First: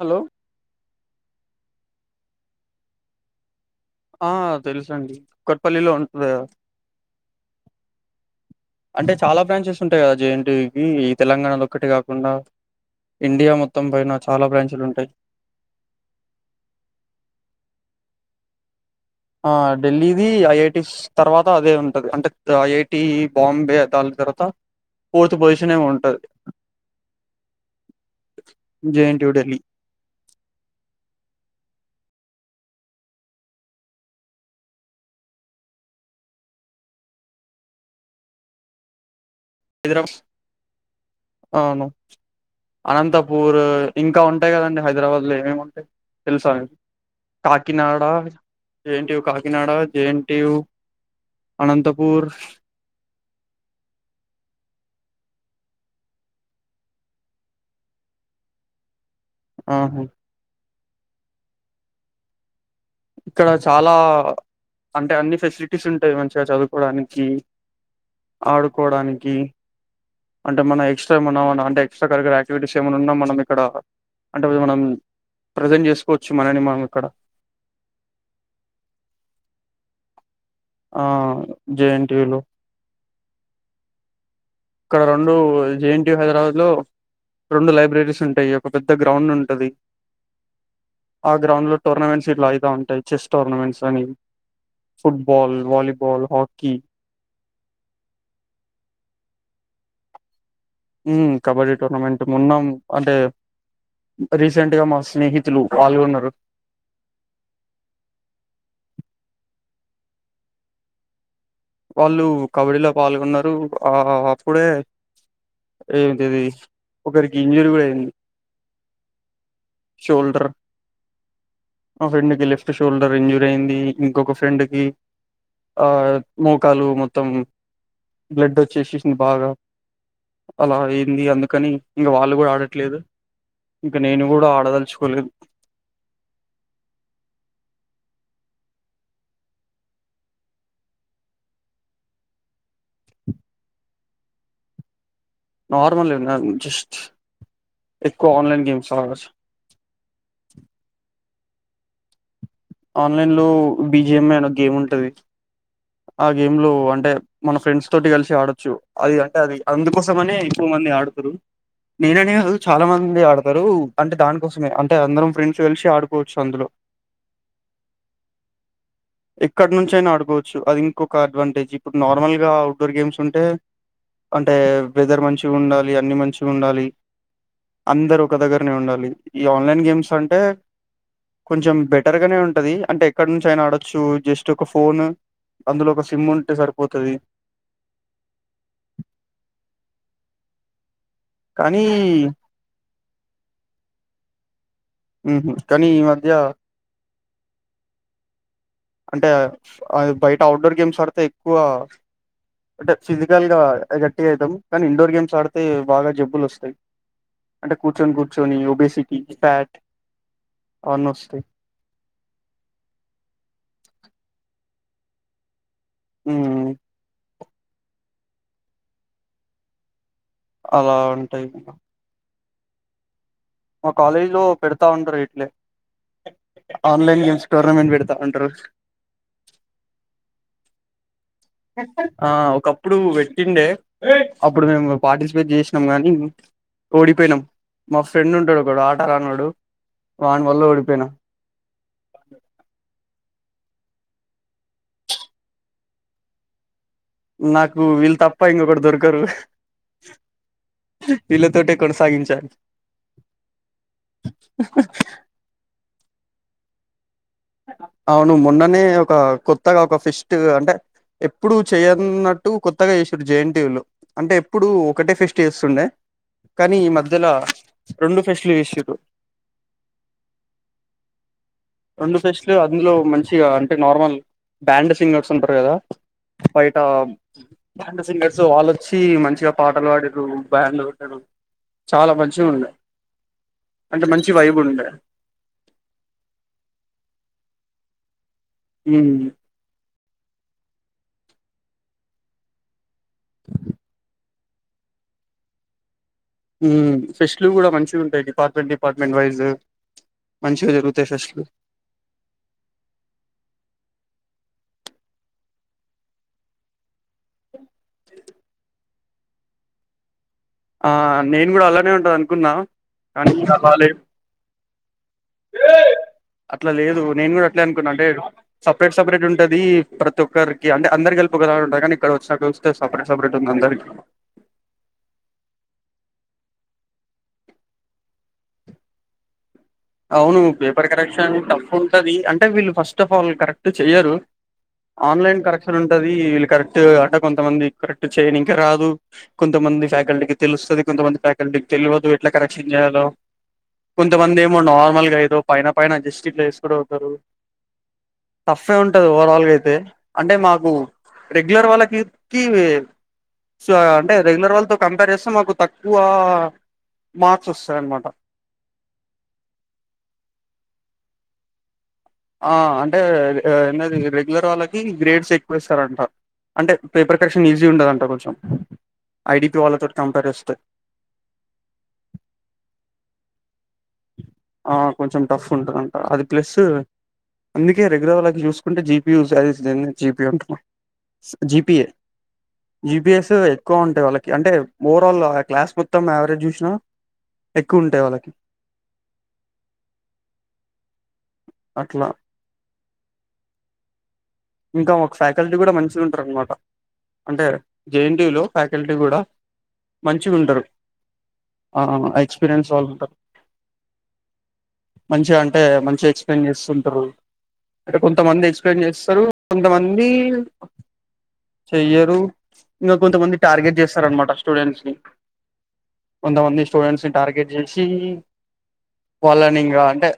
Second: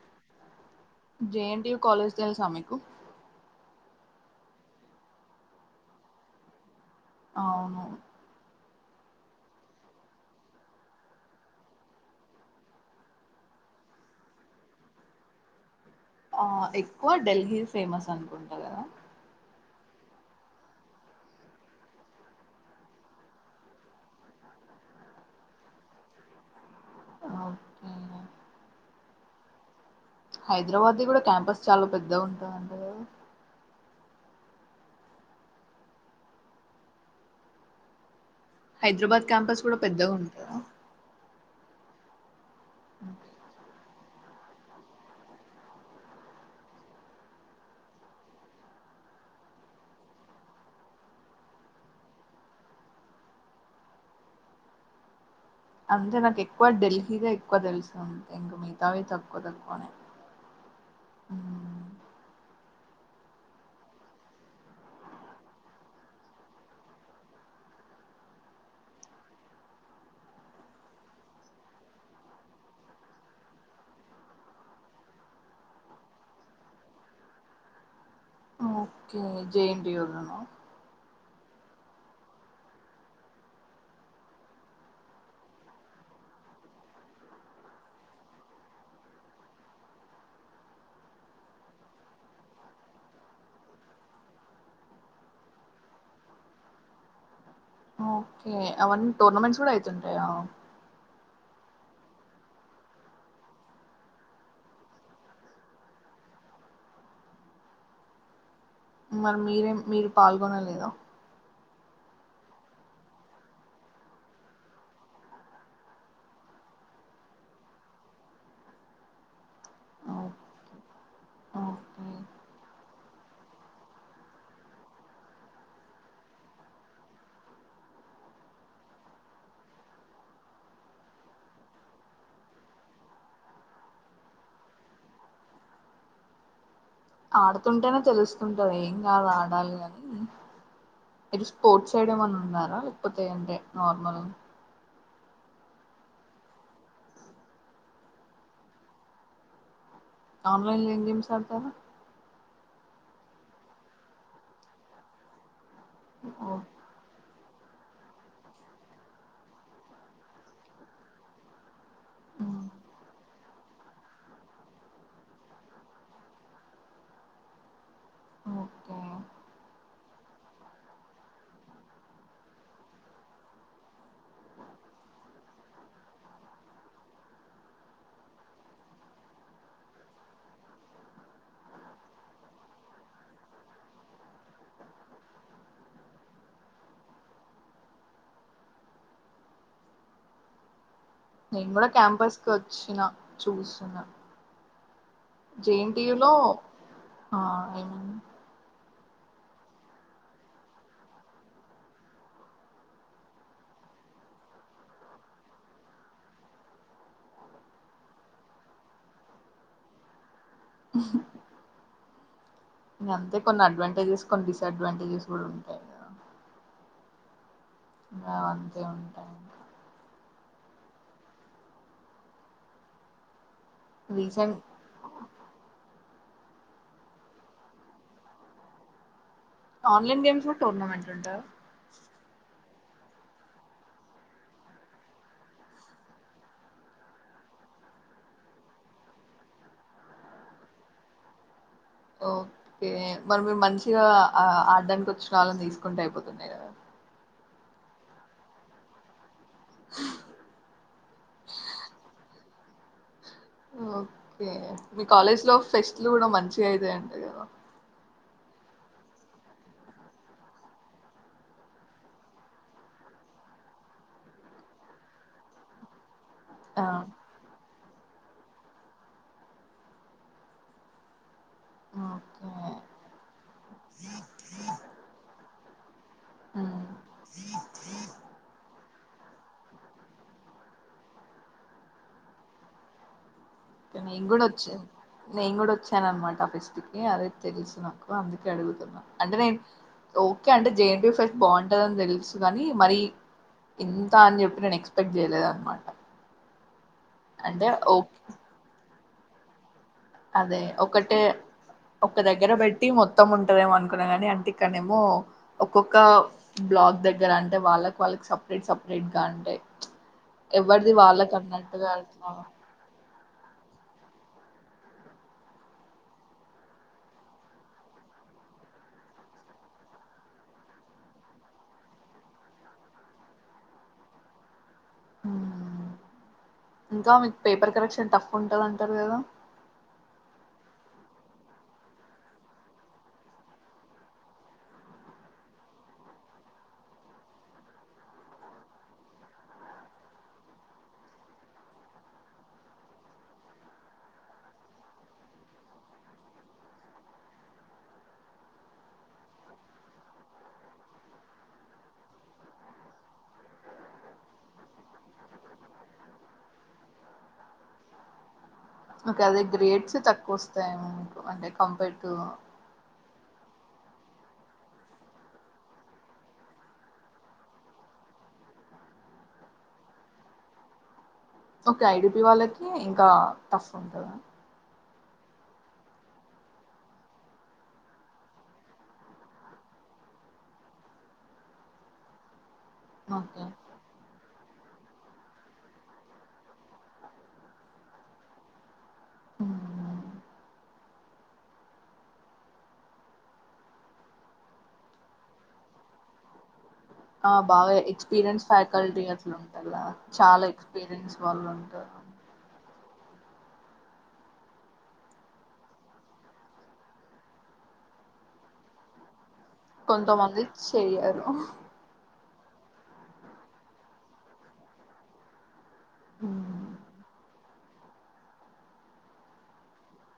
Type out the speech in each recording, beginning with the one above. Hello. JNTU college తెలుసా మీకు. ఆ తెలసండి కొట్పల్లిలో ఉంటది కదా అవును. అంటే చాలా బ్రాంచెస్ ఉంటాయి కదా జెఎన్టియుకి తెలంగాణలో ఒక్కటే కాకుండా ఇండియా మొత్తం పైన చాలా బ్రాంచులు ఉంటాయి. ఆ ఎక్కువ ఢెల్లీ ఫేమస్ అనుకుంటగ ఆ ఢిల్లీది ఐఐటి తర్వాత అదే ఉంటది అంటే ఐఐటి బాంబే దాని తర్వాత. ఫోర్త్ పొజిషన్ ఏమో ఉంటది ఓకే జేఎన్టీయూ డెల్లీ. హైదరాబాద్ది కూడా క్యాంపస్ చాలా పెద్దగా ఉంటది అంటగ హైదరాబాద్ క్యాంపస్ కూడా పెద్దగా హైదరాబాద్ ఉంటా అవును అనంతపూరూ ఇంకా ఉంటాయి కదండి హైదరాబాద్లో ఏమేమి ఉంటాయి తెలుసా. కాకినాడ జేఎన్టీయూ కాకినాడ జేఎన్టీయూ అనంతపూర్ అంటే నాకు ఎక్కువ ఢిల్లీదే ఎక్కువ తెలుసు అంతే ఇంక మిగతావి తక్కువ తెలుకునే ఆహా ఇక్కడ చాలా అంటే అన్ని ఫెసిలిటీస్ ఉంటాయి మంచిగా చదువుకోవడానికి ఆడుకోవడానికి అంటే మన ఎక్స్ట్రా ఏమన్నా అంటే ఎక్స్ట్రా కర్యులర్ ఆక్టివిటీస్ ఏమై ఉన్నా మనం ఇక్కడ అంటే మనం ప్రజెంట్ చేసుకోవచ్చు మనని మనం ఇక్కడ ఓకే జైంట యోజనా ఆ జేఎన్టీయులు ఇక్కడ రెండు జేఎన్ యు హైదరాబాద్ లో రెండు లైబ్రరీస్ ఉంటాయి ఒక పెద్ద గ్రౌండ్ ఉంటది ఆ గ్రౌండ్ లో టోర్నమెంట్స్ ఇట్లా అయిత ఉంటాయి చెస్ టోర్నమెంట్స్ అని ఫుట్బల్ వాలీబల్ హకీ ఓకే అన్ టోర్నమెంట్స్ కూడా ఐతుంటాయా కబడ్డీ టోర్నమెంట్ మొన్నం అంటే రీసెంట్ గా మా స్నేహితులు పాల్గొన్నారు మరి మీరేం మీరు పాల్గొనలేదా వాళ్ళు కబడ్డీలో పాల్గొన్నారు ఆ అప్పుడే [inaudible] ఏంటిది ఒకరికి ఇంజురీ కూడా అయింది ఓ- శోల్డర్ మా ఓకే ఫ్రెండ్ కీ లిఫట్ శోల్డ్ర్ ఇంజూర్ అయింది ఇంకొక ఫ్రెండ్ కి ఆ మోకాలు మొత్తం బ్లడ్ వచ్చేసేసింది బాగా అలా అయింది అందుకని ఇంక వాళ్ళు కూడా ఆడట్లేదు ఇంక నేను కూడా ఆడదలుచుకోలేదు ఆడుతుంటేనే తెలుస్తుంటాదీ ఏం కాదు ఆడాలి అని మీరు స్పోర్ట్స్ ఐడిమ్ అని ఉన్నారా లేకపోతే అంటే నార్మల్ నార్మల్ జస్ట్ ఎక్కువ ఆన్లైన్ గేమ్స్ ఆడా ఆన్లైన్ లో గేమ్స్ ఆడతారూ ఆన్లైన్ లో బిజిఎం అన గేమ్ ఉంటుది ఆ ఓ గేమ్ లో అంటే మన ఫ్రెండ్స్ తోటి కలిసి ఆడొచ్చు అది అంటే అది అందుకోసమనే ఎక్కువ మంది ఆడుతారు నేననే అ చాలా మంది ఆడతారు అంటే దానికోసమే అంటే అందరం ఫ్రెండ్స్ వెలిసి ఆడుకోవచ్చు అందులో ఓకే ఇక్కడ నుంచి అయినా ఆడుకోవచ్చు అది ఇంకొక అడ్వాంటేజ్ ఇప్పుడు నార్మల్ గా అఔట్ డోర్ గేమ్స్ ఉంటే అంటే వెదర్ మంచిగా ఉండాలి అన్ని మంచిగా ఉండాలి అందరు ఒక దగ్గరనే ఉండాలి ఈ ఆన్లైన్ గేమ్స్ అంటే కొంచెం బెట ఉంటది అంటే ఎక్కడ నుంచి ఆయన ఆడొచ్చు జస్ట్ ఒక ఫోన్ అందులో ఒక సిమ్ ఉంటే సరిపోతుంది నేను కానీ కూడా క్యాంపస్ కి వచ్చిన చూసిన ఉహు కానీ ఈ జేఎన్టీయు లో మధ్య ఆ ఏమ అంటే అ బయట అఔట్డోర్ గేమ్స్ ఆడితే ఎక్కువ అంటే ఫిజికల్ గా గట్టిగా అవుతాం కానీ ఇండోర్ గేమ్స్ ఆడితే బాగా జబ్బులు వస్తాయి అంటే కూర్చన్ కూర్చుని బసిటీ ఫ్యాట్ అవన్నీ వస్తాయ్ ఇ అంతే కొన్ని అడ్వాంటేజెస్ కొన్ని డిసఅడ్వాంటేజెస్ కూడా ఉంటాయి కదా ఉ మే అంతే ఉంటాయి అలా ఉంటాయి మా కాలేజ్ లో రీసెంట్ పెడత తా ఉంటారు ఇట్లే ఆన్లైన్ గేమ్స్ టోర్నమెంట్ పెడతా ఉంటారు ఆన్లైన్ గేమ్స్ లో టోర్నమెంట్ అంటా ఆ ఒకప్పుడు పెట్టిండే అప్పుడు మేము పార్టిసిపేట్ చేసినాం గాని ఓడిపోయినాం మా ఫ్రెండ్ ఉంటడు ఒకడు ఆట రానోడు వాని వల్ల ఓడిపోయినాం ఓకే మరి మీరు మంచిగా ఆడడానికి వచ్చిన వాళ్ళని తీసుకుంటే అయిపోతుండె కదా నాకు వీళ్ళు తప్ప ఇంకొకడు దొరకరు వీళ్ళ తోటె కొనసాగించాలి ఓకే మీ కాలేజ్లో ఫెస్ట్లు కూడా మంచిగా అయితాయంట కదా అవును మొన్ననే ఒక కొత్తగా ఒక ఫెష్ట్ అంటే ఎప్పుడు చేయన్నట్టు కొత్తగా చేసుడు జేఎన్టీయు లో అంటే ఎప్పుడు ఒకటే ఫెస్ట్ చేస్తుండే కానీ ఈ ఆ, మధ్యలో రెండు ఫెస్ట్ లు చేసిర్రు రెండు ఓకే ఫెస్ట్లు అందులో మంచిగా అంటే నార్మల్ బ్యాండ్ సింగర్స్ ఉంటారు కదా బయటా ఉమ్ బ్యాండ్ సింగర్స్ వాల్ల ది చ్చి మంచిగా పాటలు పాడిర్రు బ్యాండ్లు ఆట్టారు చాలా మంచిగా ఉన్నాయి అంటే నేను మంచి కూడా వైబ్ వచ్చా ఉండే నేను కూడా వచ్చాన నమాట ఆ ఫిస్ట్ కి అదే తెలుసు నాకు అందుకే అడుగుతున్నా ఉమ్ అంటే నేను ఓకే అంటే జేఎన్టీయూ ఫెస్ట్ బావుంటదని తెలుసు గాని మరి ఇంత అని చెప్పి నను ఎక్స్ పెక్ట్ చేయలేదన్నమాట ఫెస్ట్ లు కూడా ఓ మంచిగా ఉంటాయి department department wise అదే మంచిగా జరుగుతాయి ఒకటే ఫెస్ట్లు ఒక్క దగ్గర పెట్టి మొత్తం ఉంటదేమో అనుకున్నా గాని అంటే ఇక్కన్నేమో ఒక్కొక్క బ్లాక్ దగ్గర అంటే వాళ్ళకి వాళ్ళకి సపరేట్ సపరేట్ గా అంటే ఆ ఎవ్వరిది వాళ్ళకు అన్నట్టుగా వెళ్తున్నా అ బాలే అట్లా లేదు నేను కూడా అట్లే అనుకున్నా అంటే సపరేట్ సపరేట్ ఉంటది ప్రతి ఒక్కరికి అంటే అందరి గలిపిఒకలా ఉంటారు కానీ ఇక్కడ వచ్చిన సపరేట్ సపరే ఉంది అందరి మ్ ఇంకా మీకు పేపర్ కరెక్షన్ టఫ్ ఉంటది అంటారు కదా అవును పేపర్ కరెక్షన్ టఫ్ ఉంటది అంటే వీళ్ళు ఫస్ట్ ఆఫ్ ఆల్ కరెక్ట్ చెయ్యరు ఆన్లైన్ కరెక్షన్ ఉంటది వీళ్ళు కరెక్ట్ అంటె కొంతమంది కరెక్ట్ చేయని ఇంకా రాదు కొంతమంది ఫ్యాకల్టీకి తెలుస్తది కొంతమంది ఫ్యాకల్టీకి తెల్వదు ఎట్లా కరెక్షన్ చేయాలో కొంతమంది ఏమో నార్మల్గా ఏదో పైన పైన అడ్జస్ట్ చేసు కూడా అవుతారు టఫ్ఫె ఉంటది ఓవరాల్గా అయితే అంటే మాకు రెగ్యులర్ వాళకికి సో అంటే రెగ్యులర్ వాళ్ళతో కంపేర్ చేస్తే మాకు తక్కువ మార్క్స్ వస్తాయిన్నమాట ఇంకా అదే గ్రేడ్స్ తక్కువ వస్తాయెమో మీకు అంటే కంపేర్ టు అంటే ఏది రెగ్యులర్ వాళ్ళకి గ్రేడ్స్ ఎక్కువ ఇస్తారంట అంటే పేపర్ కరెక్షన్ షన్ ఈజీ ఉండదంట కొంచెం ఐడిపీ వాళ్ళతోటి కంపేర్ చేస్తే ఓకే ఐడిపి వాళ్ళకి ఇంకా టఫ్ ఉంటదా ఆ కొంచెం టఫ్ ఉంటదంట అది ప్లస్ అందుకే రెగ్యుర్ వాళ చూసుకుంటే జీపీ జీపీ ఉంటాం జీపీఏ జిబిఎస్ ఓకే ఎక్కువ ఉంటాయి వాళ్ళకి అంటే ఓవరాల్ క్లాస్ మొత్తం యావరేజ్ చూ ఎక్కువ ఉంటాయి వాళ్ళకి ఉమ్ అట్లా ఇంకా ఒక ఫ్యాకల్టీ కూడా మంచిగా ఉంటారు అనమాట ఆ అంటే బాగా జేఎన్టీయులో ఎక్స్పీరియన్స్ ఫ్యాకల్టీ కూడా అట్లు ఉంటర్ కాద చాలా ఎక్స్పీరియన్స్ వాళ్ళు ఉంటారు అవును ఎక్స్పీరియన్స్ వాళ్ళు ఉంటారు మంచిగా అంటే మంచిగా ఎక్స్ప్లెయిన్ చేస్తుంటారు అంటే కొంతమంది ఎక్స్ప్లెయిన్ చేస్తారు కొంతమంది చెయ్యరు ఇంకా కొంతమంది టార్గెట్ చేస్తారనమాట స్టూడెంట్స్ ని కొంతమంది స్టూడెంట్స్ ని టార్గెట్ చేసి వాళ్ళని ఇంకా అంటే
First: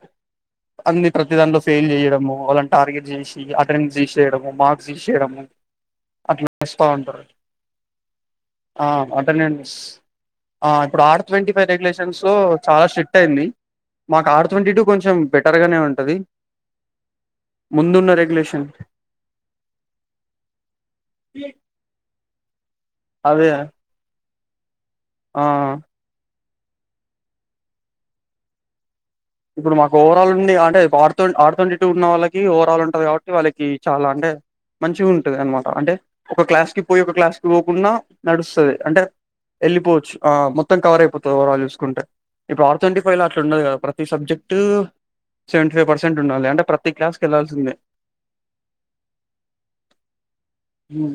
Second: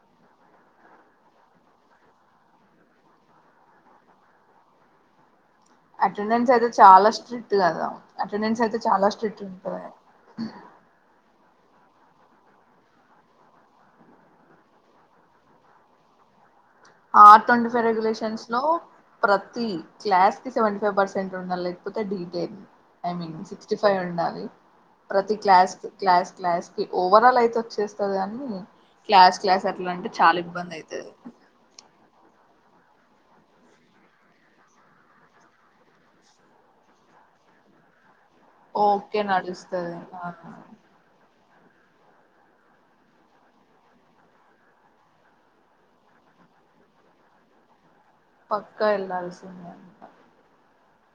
అన్ని ప్రతి దానిట్లో ఫెయిల్ చేయడము వాళ్ళని టార్గెట్ చేసి ఈ అటెండెన్స్ తీసేయడము మార్క్స్ తీసేయడము అట్లా అటెండెన్స్ అయితే చేస్తా చాలా ఉంటారు స్ట్రిక్ట్ కదా అటెండెన్స్ అయితే ఆ చాలా స్ట్రిక్ట్ అటెండెన్స్ ఉంటది ఆ ఇప్పుడు ఆర్ట్వీ ఫైవ్ రెగ్యులేషన్స్ చాలా స్ట్రిక్ట్ యింది మాకు ఆర్ ట్వంటీ టు కొంచెం బెటర్ గానే ఉంటది ఆ ట్వంటీ ఫైవ్ ముందున్న రెగ్యులేషన్స్ లో రెగ్యులేషన్ ప్రతి క్లాస్ కి సెవెంటీ ఫైవ్ పర్సెంట్ ఉండాలి లేకపోతే డీటెయిల్ ఐ మీన్ అదే సిక్స్టీ ఫై ఉండాలి ప్రతి ఆ క్లాస్ క్లాస్ క్లాస్కి ఓవరాల్ అయితే వచ్చేస్తుంది కానీ క్లాస్ క్లాస్ ఇప్పుడు అట్లా మాకు అంటే ఓవరాల్ చాలా నుండి ఇబ్బంది అంటే అయితది ఆడు ఆడుతు యాక్టివ్ ఉన్న వాళ్ళకి ఓవరాల్ ఉంటది కాబట్టి వాళ్ళకి చాలా అంటే మంచిగా ఉంటది అనమాట అంటే ఒక క్లాస్ కి పోయి ఒక క్లాస్ కి పోకుండా నడుస్తది అంటే ఓకే నడుస్తది వెళ్ళిపోవచ్చు ఆ మొత్తం కవర్ అయిపోతుంది ఓవరాల్ చూసుకుంటే ఇప్పుడు ఆర్థె ట్వంటీ ఫైవ్ అలా ఉండదు కదా ఈ సబ్జెక్ట్ సెవెంటీ ఫైవ్ పర్సెంట్ ఉండాలి అంటే ప్రతి క్లాస్ కి వెళ్లాల్సిందే పక్క వెళ్లాల్సిందే ఉ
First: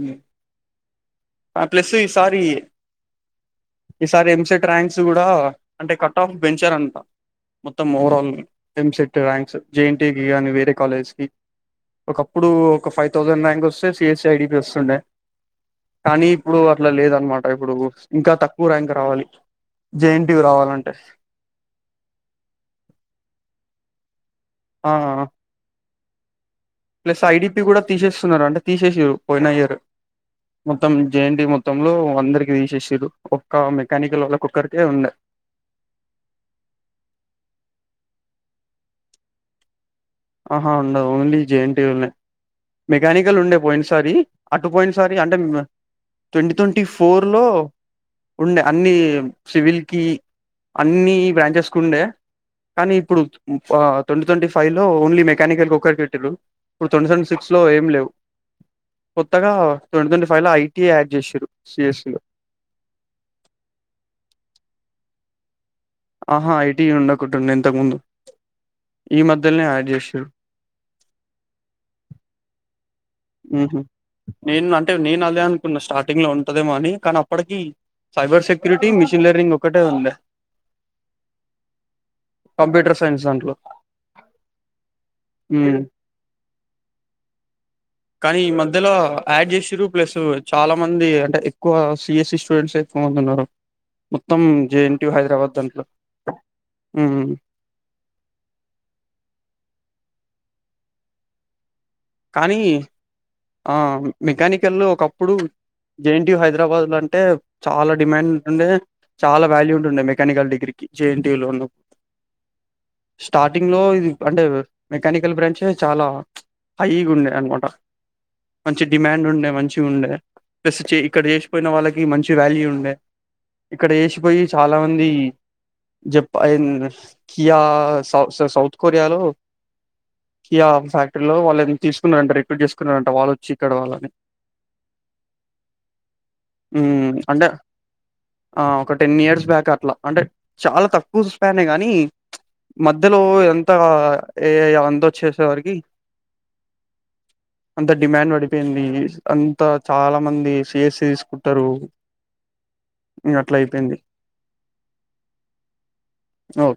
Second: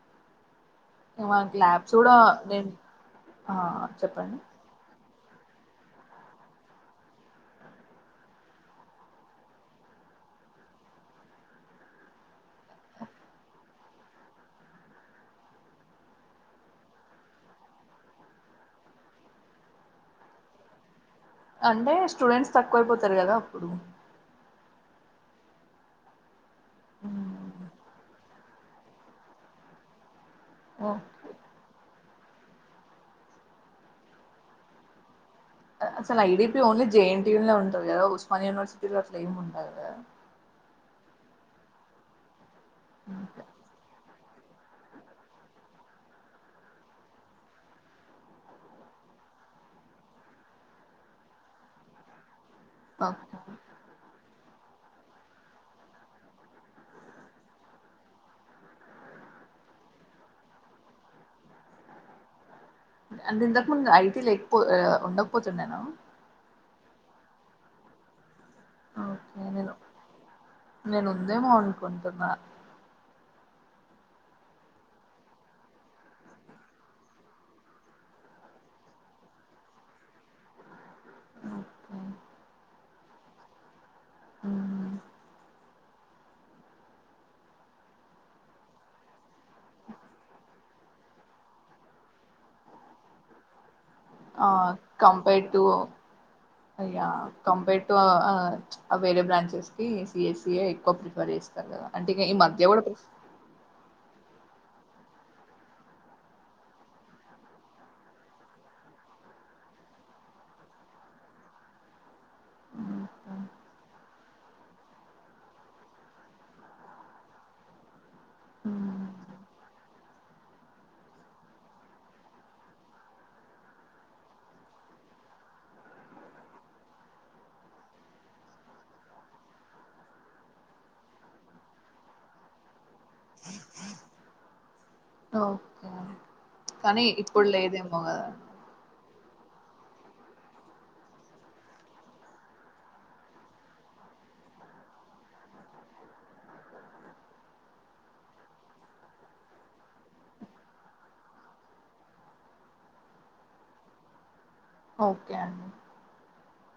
మాకు ల్యాబ్స్ కూడా నేను ఆ చెప్పండి క్రాన్స్ కూడా అంటే కట్ ఆఫ్ బెంచర్ అంత మొత్తం ఓవరాల్ ఎంసెట్ ర్యాంక్స్ జేఎన్టీ కి కానీ వేరే కాలేజ్స్ కి ఒకప్పుడు ఒక ఫైవ్ థౌసండ్ ర్యాంక్ వస్తే సిఎస్ ఐడి తేస్తుండే కానీ ఇప్పుడు అట్లా లేదనమాట ఇప్పుడు ఇంకా తక్కువ ర్యాంక్ రావాలి జెఎన్టీయు రావాలంటే అంటే స్టూడెంట్స్ తక్కువై పోతారు కదా అప్పుడు ఆ ప్లస్ మ్మ్. ఐడిపీ కూడా తీసేస్తున్నారు అంటే తీసేసిరు పోయిన ఇయర్ ఓ, మొత్తం జేఎన్డి మొత్తం మొత్తంలో అందరికి తీసేసిర్రు ఒక్క మెకానికల్ వాళ్ళకిక్కరికే ఉండ అసలు ఐడీపీ ఓన్లీ జేఎన్టీయుూ లో ఉంటారు కదా ఉస్మాన్ యూనివర్సిటీలో అట్లే ఏమి ఉండదు కదా ఆహా ఉండదు ఓన్లీ జేఎన్టీ మెకానికల్ ఓకే ఉండే పోయినసారి అటు పోయిన సారి అంటే ట్వంటీ ట్వంటీ ఫోర్లో ఉండే అన్నీ సివిల్కి అన్నీ బ్రాంచెస్కి ఉండే కానీ ఇప్పుడు ట్వంటీ ట్వంటీ ఫైవ్ లో ఓన్లీ మెకానికల్ ఒక్కరికి పెట్టరు ఇప్పుడు ట్వంటీ ట్వంటీ సిక్స్ లో ఏం లేవు కొత్తగా ట్వంటీ ట్వంటీ ఫైవ్ లో ఐటీ యాడ్ చేసిరు సిఎస్సి లో అంటే ఇంతకు ముందు ఐటీ లేకపో ఉండక పోతుండేనా ఆహా ఐటీ ఉండకుంటుండే ఇంతకుముందు ఈ ఓకే మధ్యలోనే నేను యాడ్ చేసిరు నేను ఉందేమో అనుకుంటున్నా హ నేను అంటే నేను అదే అనుకున్న స్టార్టింగ్ లో ఉంటదేమో అని కానీ అప్పటికి సైబర్ సెక్యూరిటీ, మిషిన్ లెర్నింగ్ ఒకటే ఉండే ఓకే కంప్యూటర్ సైన్స్ దాంట్లో ఉ హు కానీ ఈ మధ్యలో యాడ్ చేస్సిరు ప్లస్సు చాలా మంది అంటే ఎక్కువ సిఎస్ఈ స్టూడెంట్సే ఎక్కువ మంది ఉన్నారు మొత్తం ఆ జేఎన్టీయు కంపేర్డ్ హైదరాబాద్ టు దాంట్లో ఆయ్య ఉమ్ కంపేర్డ్ ఆవేరే బ్రాంచెస్కి సిఎస్సిఏ ఎక్కువ ప్రిఫర్ చేస్త అంటేక ఈ కానీ మధ్య కూడా ప్రిఫ ఆ మెకానికల్ ఒకప్పుడు జేఎన్టీయు హైదరాబాద్లో అంటే చాలా డిమాండ్ ఉండే చాలా వాల్యూ ఉంటుంది మెకానికల్ డిగ్రీకి జేఎన్టీయుూలోను స్టార్టింగ్లో ఇది అంటే మెకానికల్ బ్రాంచే చాలా హైగుండె అనుమాటా మంచి డిమాండ్ ఉండే మంచిగుండే స్ ఇక్కడ చేసిపోయిన వాళ్ళకి మంచి వాల్యూ ఉండే ఇక్కడ చేసిపోయ్యి చాలా మంది జప్పన్ అయినా కియా సౌత్ సౌత్కొరియాలో కియా ఫ్యాక్టరీలో వాళ్ళు తీసుకున్నారంట రిపీట్ చేసుకున్నారంట వాళ్ళు వచ్చి ఇక్కడ్వాళ్ళని ఓకే కానీ ఉమ్, అంటే ఇప్పుడు లేదేమో కద ఆ ఒక టెన్ ఇయర్స్ బ్యాక్ అట్లా అంటే చాలా తక్కువ స్ప్యానేగాని మధ్యలో ఇదంతా ఏఐ ఆవంత వచ్చేసరికి అంత డిమాండ్ పడిపోయింది అంత చాలా మంది సిస్ఇ తిసుకుంటరు ఇగ అట్ల అయిపోయింది ఓకే అండి ఓకే